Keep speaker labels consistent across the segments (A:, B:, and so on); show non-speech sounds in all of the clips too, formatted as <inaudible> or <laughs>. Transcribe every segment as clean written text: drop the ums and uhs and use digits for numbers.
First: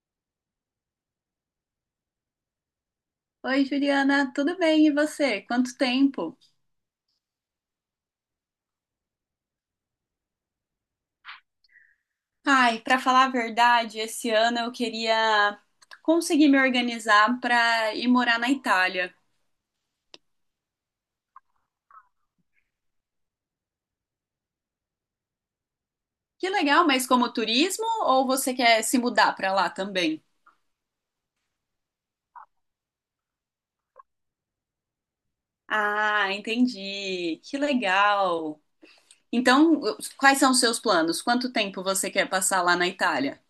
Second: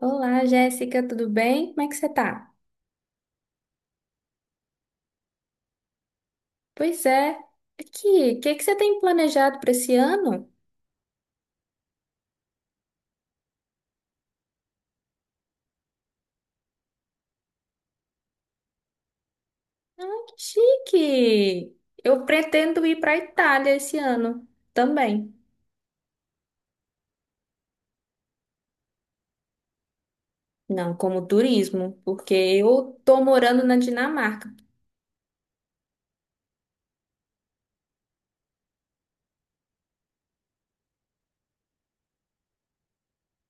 A: Olá, Jéssica, tudo bem? Como é que você tá?
B: Oi, Juliana, tudo bem? E você? Quanto tempo?
A: Pois é. Aqui, o que que você tem planejado para esse ano?
B: Ai, para falar a verdade, esse ano eu queria conseguir me organizar para ir morar na Itália.
A: Ah, que chique! Eu pretendo ir para a Itália esse ano também.
B: Que legal, mas como turismo ou você quer se mudar para lá também?
A: Não, como turismo, porque eu tô morando na Dinamarca.
B: Ah, entendi. Que legal. Então, quais são os seus planos? Quanto tempo você quer passar lá na Itália?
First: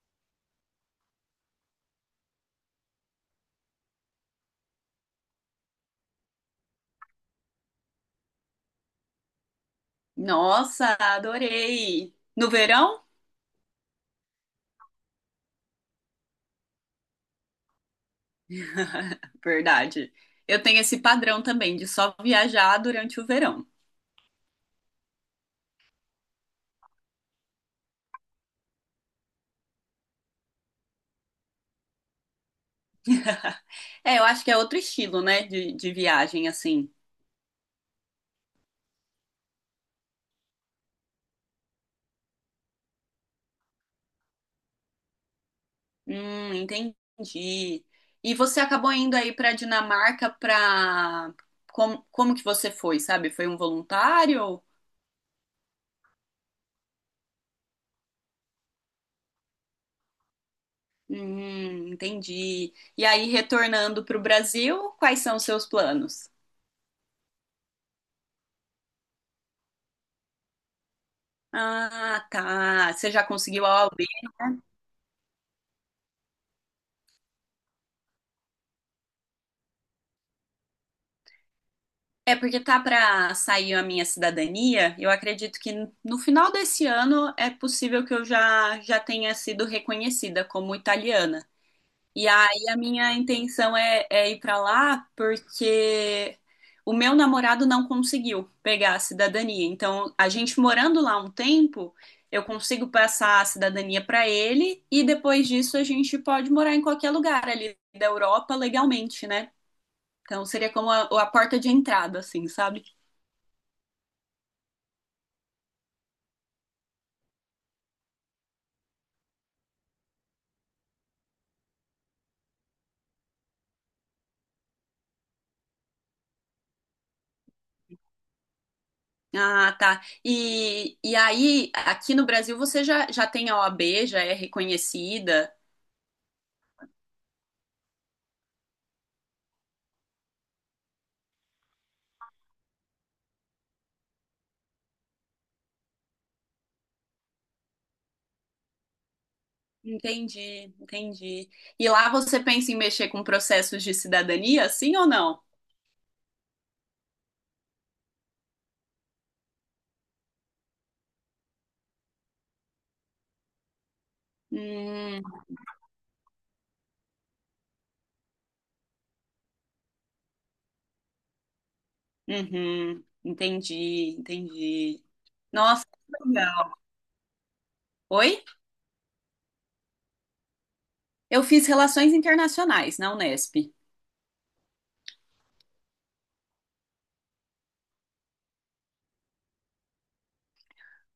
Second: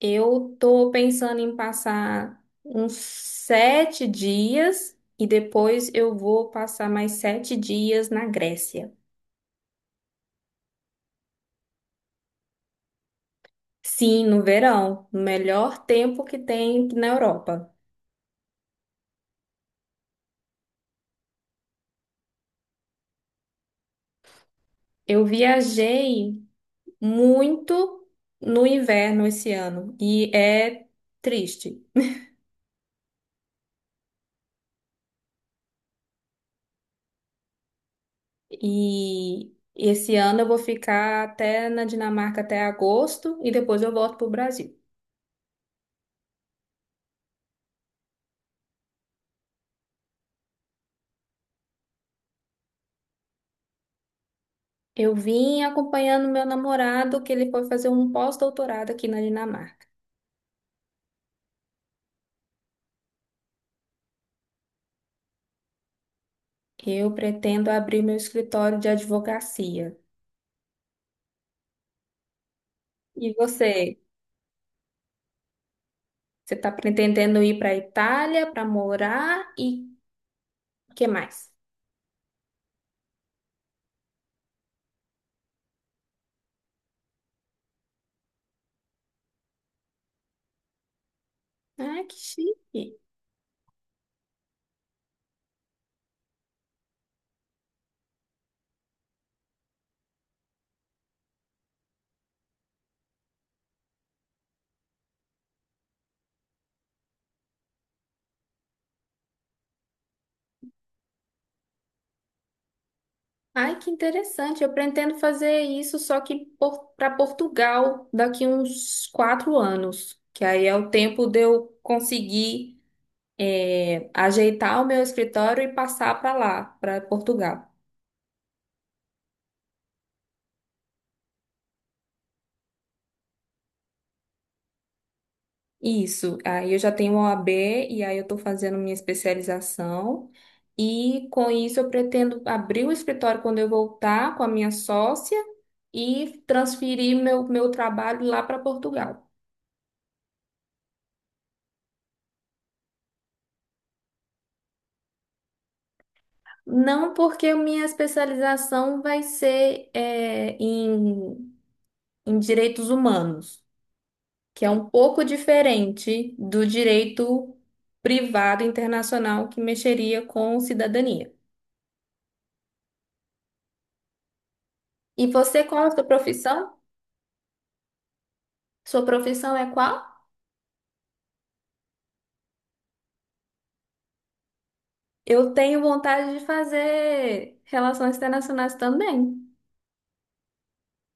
A: Eu tô pensando em passar uns 7 dias e depois eu vou passar mais 7 dias na Grécia.
B: Nossa, adorei. No verão?
A: Sim, no verão, no melhor tempo que tem na Europa.
B: <laughs> Verdade. Eu tenho esse padrão também de só viajar durante o verão.
A: Eu viajei muito no inverno esse ano e é triste.
B: <laughs> É, eu acho que é outro estilo, né, de viagem, assim.
A: E esse ano eu vou ficar até na Dinamarca até agosto e depois eu volto para o Brasil.
B: Entendi. E você acabou indo aí pra Dinamarca. Como que você foi, sabe? Foi um voluntário?
A: Eu vim acompanhando meu namorado, que ele foi fazer um pós-doutorado aqui na Dinamarca.
B: Entendi. E aí, retornando pro Brasil, quais são os seus planos?
A: Eu pretendo abrir meu escritório de advocacia.
B: Ah, tá. Você já
A: E
B: conseguiu a
A: você?
B: OAB?
A: Você está pretendendo ir para a Itália para morar e o que mais?
B: É porque tá pra sair a minha cidadania. Eu acredito que no final desse ano é possível que eu já tenha sido reconhecida como italiana.
A: Ah, que
B: E aí a
A: chique!
B: minha intenção é ir pra lá porque o meu namorado não conseguiu pegar a cidadania. Então, a gente morando lá um tempo, eu consigo passar a cidadania pra ele e depois disso a gente pode morar em qualquer lugar ali da Europa legalmente, né? Então seria como a porta de entrada, assim, sabe?
A: Ai, que interessante. Eu pretendo fazer isso só que para Portugal daqui uns 4 anos, que aí é o tempo de eu conseguir ajeitar o meu escritório e passar para lá, para Portugal.
B: Ah, tá. E aí, aqui no Brasil você já tem a OAB, já é reconhecida.
A: Isso. Aí eu já tenho uma OAB e aí eu estou fazendo minha especialização. E com isso eu pretendo abrir o escritório quando eu voltar com a minha sócia e transferir meu trabalho lá para Portugal.
B: Entendi, entendi. E lá você pensa em mexer com processos de cidadania, sim ou não?
A: Não, porque minha especialização vai ser em direitos humanos, que é um
B: Hum,
A: pouco diferente do direito privado internacional que mexeria com cidadania.
B: uhum, entendi, entendi.
A: E você, qual
B: Nossa,
A: a sua
B: que legal.
A: profissão?
B: Oi?
A: Sua profissão é qual?
B: Eu fiz relações internacionais na Unesp.
A: Eu tenho vontade de fazer relações internacionais também.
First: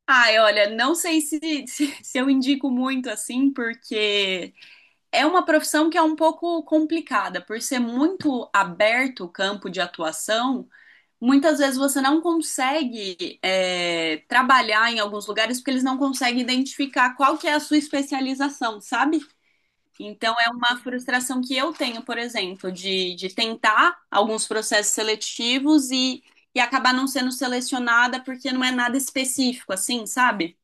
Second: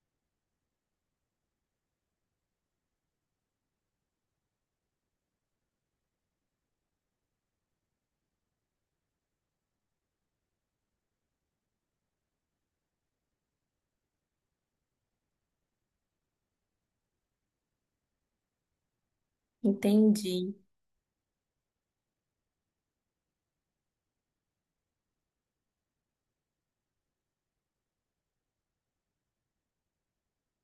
B: Ai, olha, não sei se, <laughs> se eu indico muito assim, porque é uma profissão que é um pouco complicada, por ser muito aberto o campo de atuação. Muitas vezes você não consegue trabalhar em alguns lugares porque eles não conseguem identificar qual que é a sua especialização, sabe? Então é
A: Entendi.
B: uma frustração que eu tenho, por exemplo, de tentar alguns processos seletivos e acabar não sendo selecionada porque não é nada específico, assim, sabe?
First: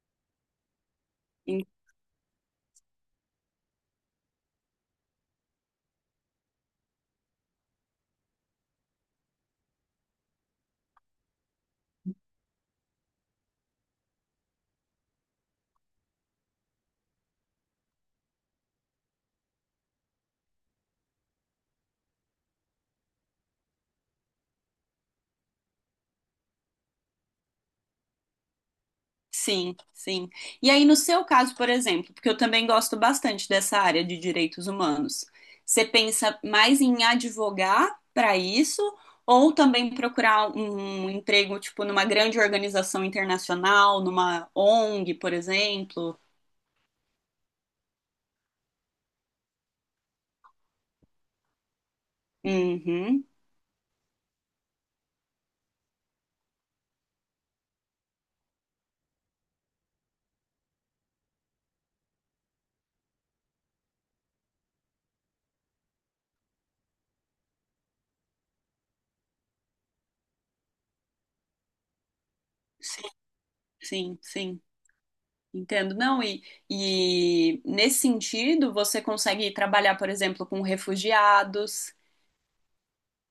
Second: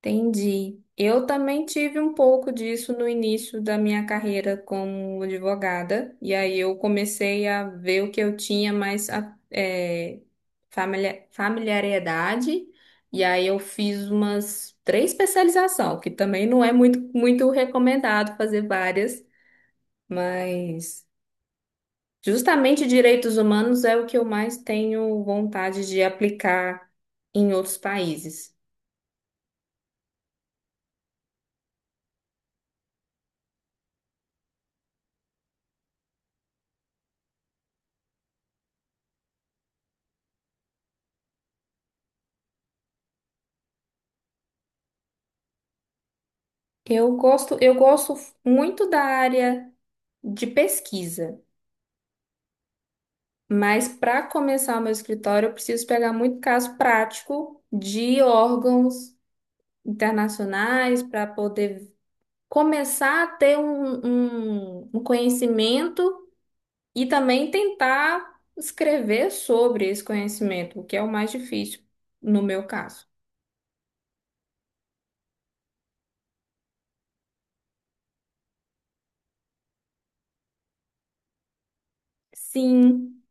A: Entendi. Eu também tive um pouco disso no início da minha carreira como advogada, e aí eu comecei a ver o que eu tinha mais familia- familiaridade, e aí eu fiz umas 3 especializações, que também não é muito recomendado fazer várias, mas justamente direitos humanos é o que eu mais tenho vontade de aplicar em outros países.
B: Sim, sim. E aí, no seu caso, por exemplo, porque eu também gosto bastante dessa área de direitos humanos, você pensa mais em advogar para isso ou também procurar um emprego, tipo, numa grande organização internacional, numa ONG, por exemplo?
A: Eu gosto muito da área de pesquisa,
B: Uhum.
A: mas para começar o meu escritório, eu preciso pegar muito caso prático de órgãos internacionais para poder começar a ter um conhecimento e também tentar escrever sobre esse conhecimento, o que é o mais difícil no meu
B: Sim,
A: caso.
B: sim, sim. Entendo. Não, e nesse sentido, você consegue trabalhar, por exemplo, com refugiados.
A: Sim.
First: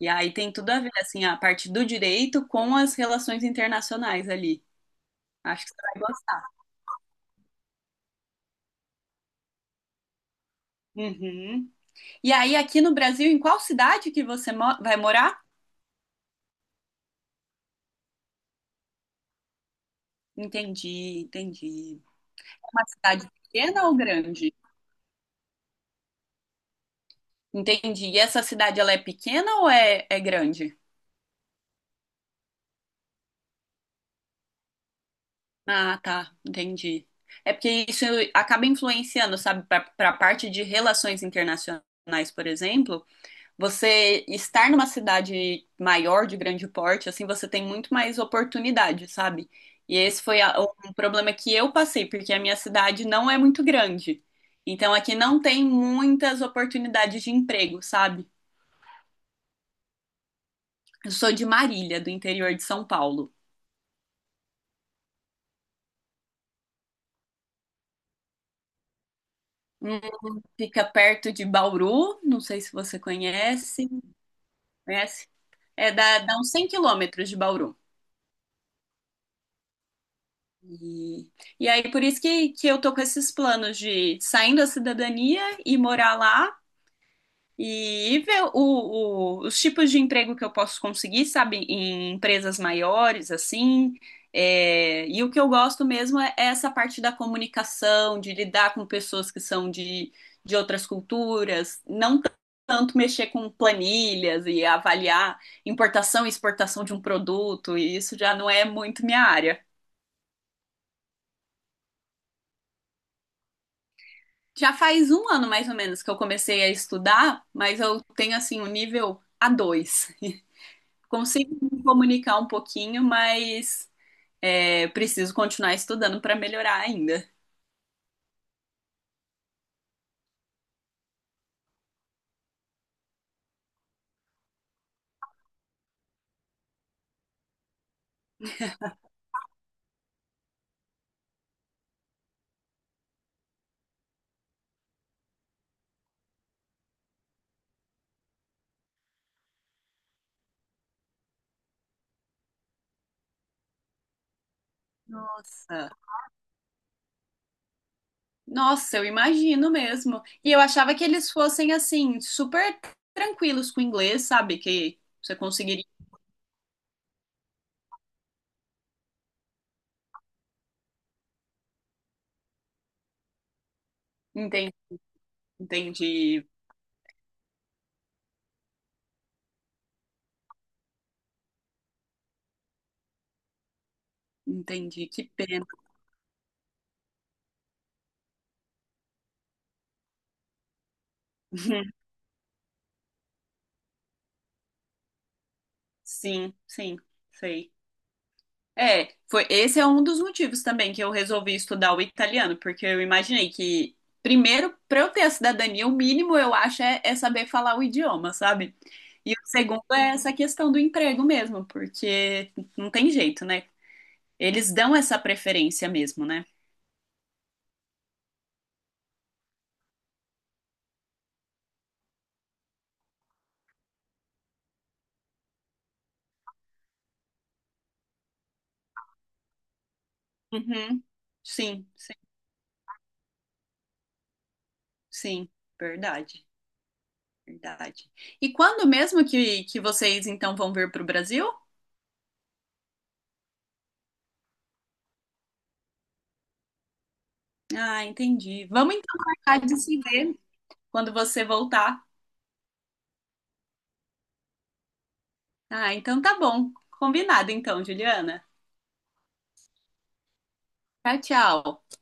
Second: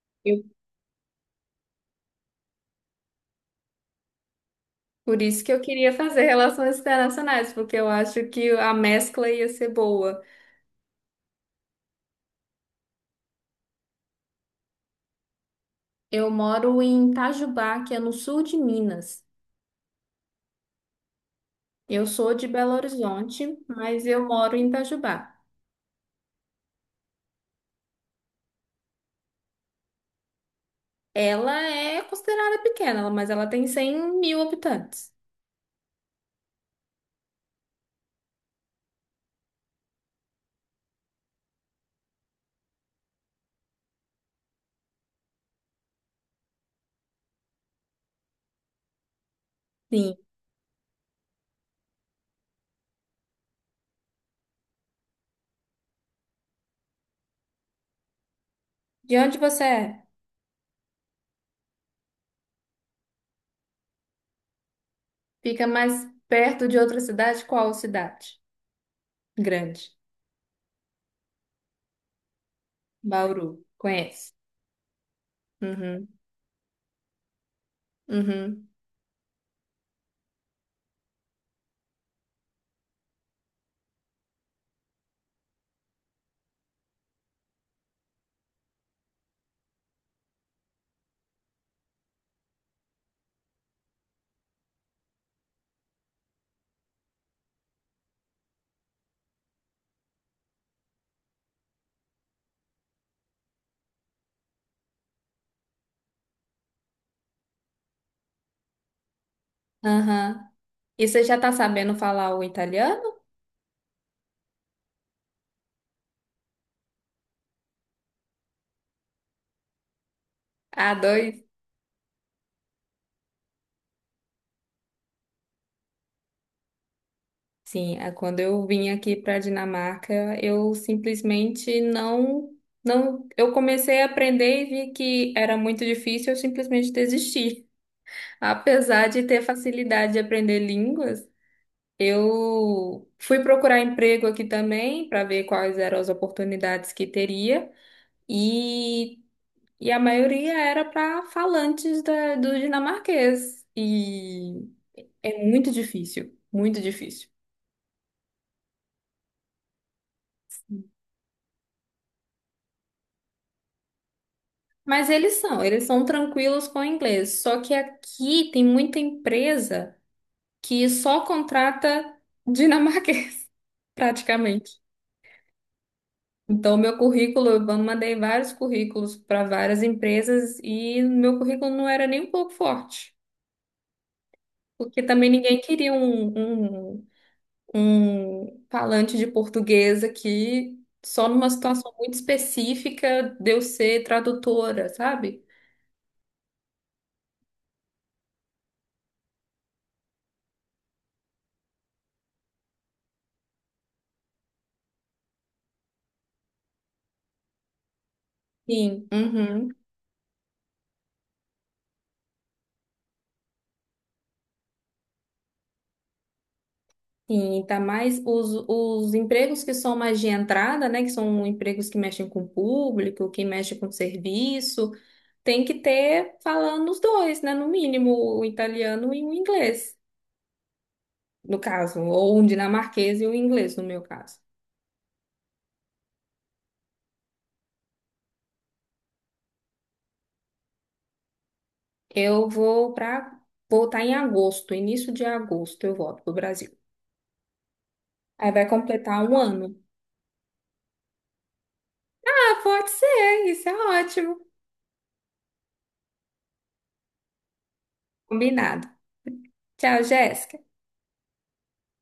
B: E aí
A: eu
B: tem tudo a ver, assim, a parte do direito com as relações internacionais ali.
A: Por isso que eu
B: Acho que você
A: queria
B: vai
A: fazer <laughs>
B: gostar.
A: relações internacionais, porque eu acho que a mescla ia ser boa.
B: Uhum. E aí, aqui no Brasil, em qual cidade que você vai morar?
A: Eu moro em Itajubá, que é no sul de Minas.
B: Entendi, entendi.
A: Eu sou de
B: É
A: Belo
B: uma cidade
A: Horizonte,
B: pequena ou
A: mas eu
B: grande?
A: moro em Itajubá.
B: Entendi. E essa cidade, ela é pequena ou é grande?
A: Ela é considerada pequena, mas ela tem 100 mil habitantes.
B: Ah, tá, entendi. É porque isso acaba influenciando, sabe, para a parte de relações internacionais, por exemplo. Você estar numa cidade maior, de grande porte, assim, você tem muito mais oportunidade, sabe? E
A: Sim.
B: esse foi um problema que eu passei, porque a minha cidade não é muito grande. Então aqui não tem muitas oportunidades de emprego, sabe?
A: De onde você é?
B: Eu sou de Marília, do interior de São Paulo.
A: Fica mais perto de outra cidade? Qual cidade? Grande.
B: Hum, Fica perto de Bauru, não sei se você
A: Bauru.
B: conhece.
A: Conhece?
B: Conhece? É,
A: Uhum.
B: dá uns 100 km de Bauru.
A: Uhum.
B: E, e aí, por isso que eu tô com esses planos de saindo da cidadania e morar lá e ver os tipos de emprego que eu posso conseguir, sabe, em empresas maiores, assim. É, e o que eu gosto mesmo é essa parte da comunicação, de lidar com pessoas que são de outras culturas, não tanto mexer com planilhas e avaliar importação e exportação de um produto, e isso já não é muito minha área.
A: Aham. E você já tá sabendo falar o italiano?
B: Já faz um ano mais ou menos que eu comecei a estudar, mas eu tenho assim o nível A2.
A: A2.
B: Consigo me comunicar um pouquinho, mas preciso continuar estudando para melhorar ainda.
A: Sim, quando eu vim aqui para a Dinamarca, eu simplesmente não, não, eu comecei a aprender e vi que era muito difícil, eu simplesmente desisti. <laughs> Apesar de ter facilidade de aprender línguas, eu fui procurar emprego aqui também para ver quais eram as oportunidades que teria e, e a maioria era para falantes do dinamarquês e é muito
B: Nossa.
A: difícil, muito difícil.
B: Nossa, eu imagino mesmo. E eu achava que eles fossem assim super tranquilos com o inglês, sabe? Que
A: Mas
B: você
A: eles
B: conseguiria.
A: são tranquilos com o inglês. Só que aqui tem muita empresa que só contrata dinamarquês, <laughs>
B: Entendi,
A: praticamente.
B: entendi,
A: Então, meu currículo, eu mandei vários currículos para várias empresas e meu currículo não era nem um pouco forte, porque
B: entendi.
A: também
B: Que
A: ninguém
B: pena.
A: queria um falante de português aqui, só numa situação
B: <laughs>
A: muito específica de eu ser tradutora, sabe?
B: Sim, sim, sei. É, foi, esse é um dos motivos também que eu resolvi estudar o italiano, porque eu imaginei que, primeiro, para eu ter a cidadania, o mínimo eu acho é saber falar o idioma, sabe?
A: Sim.
B: E o
A: Uhum.
B: segundo é essa questão do emprego mesmo, porque não tem jeito, né? Eles dão essa preferência mesmo, né?
A: Sim, tá mais os empregos que são mais de entrada, né, que são empregos que mexem com o público, que mexem com o serviço, tem que ter falando os dois, né, no mínimo, o italiano e o inglês,
B: Uhum.
A: no
B: Sim,
A: caso,
B: sim,
A: ou um dinamarquês e o inglês, no meu caso.
B: sim, verdade, verdade. E quando mesmo que vocês então vão vir para o Brasil?
A: Eu vou para Voltar em agosto, início de agosto eu volto pro Brasil.
B: Ah,
A: Aí vai
B: entendi. Vamos então
A: completar um
B: marcar
A: ano.
B: de se ver quando você voltar.
A: Ah, pode ser, isso é ótimo.
B: Ah, então tá bom. Combinado então, Juliana.
A: Combinado. Tchau, Jéssica.
B: Tchau, tchau.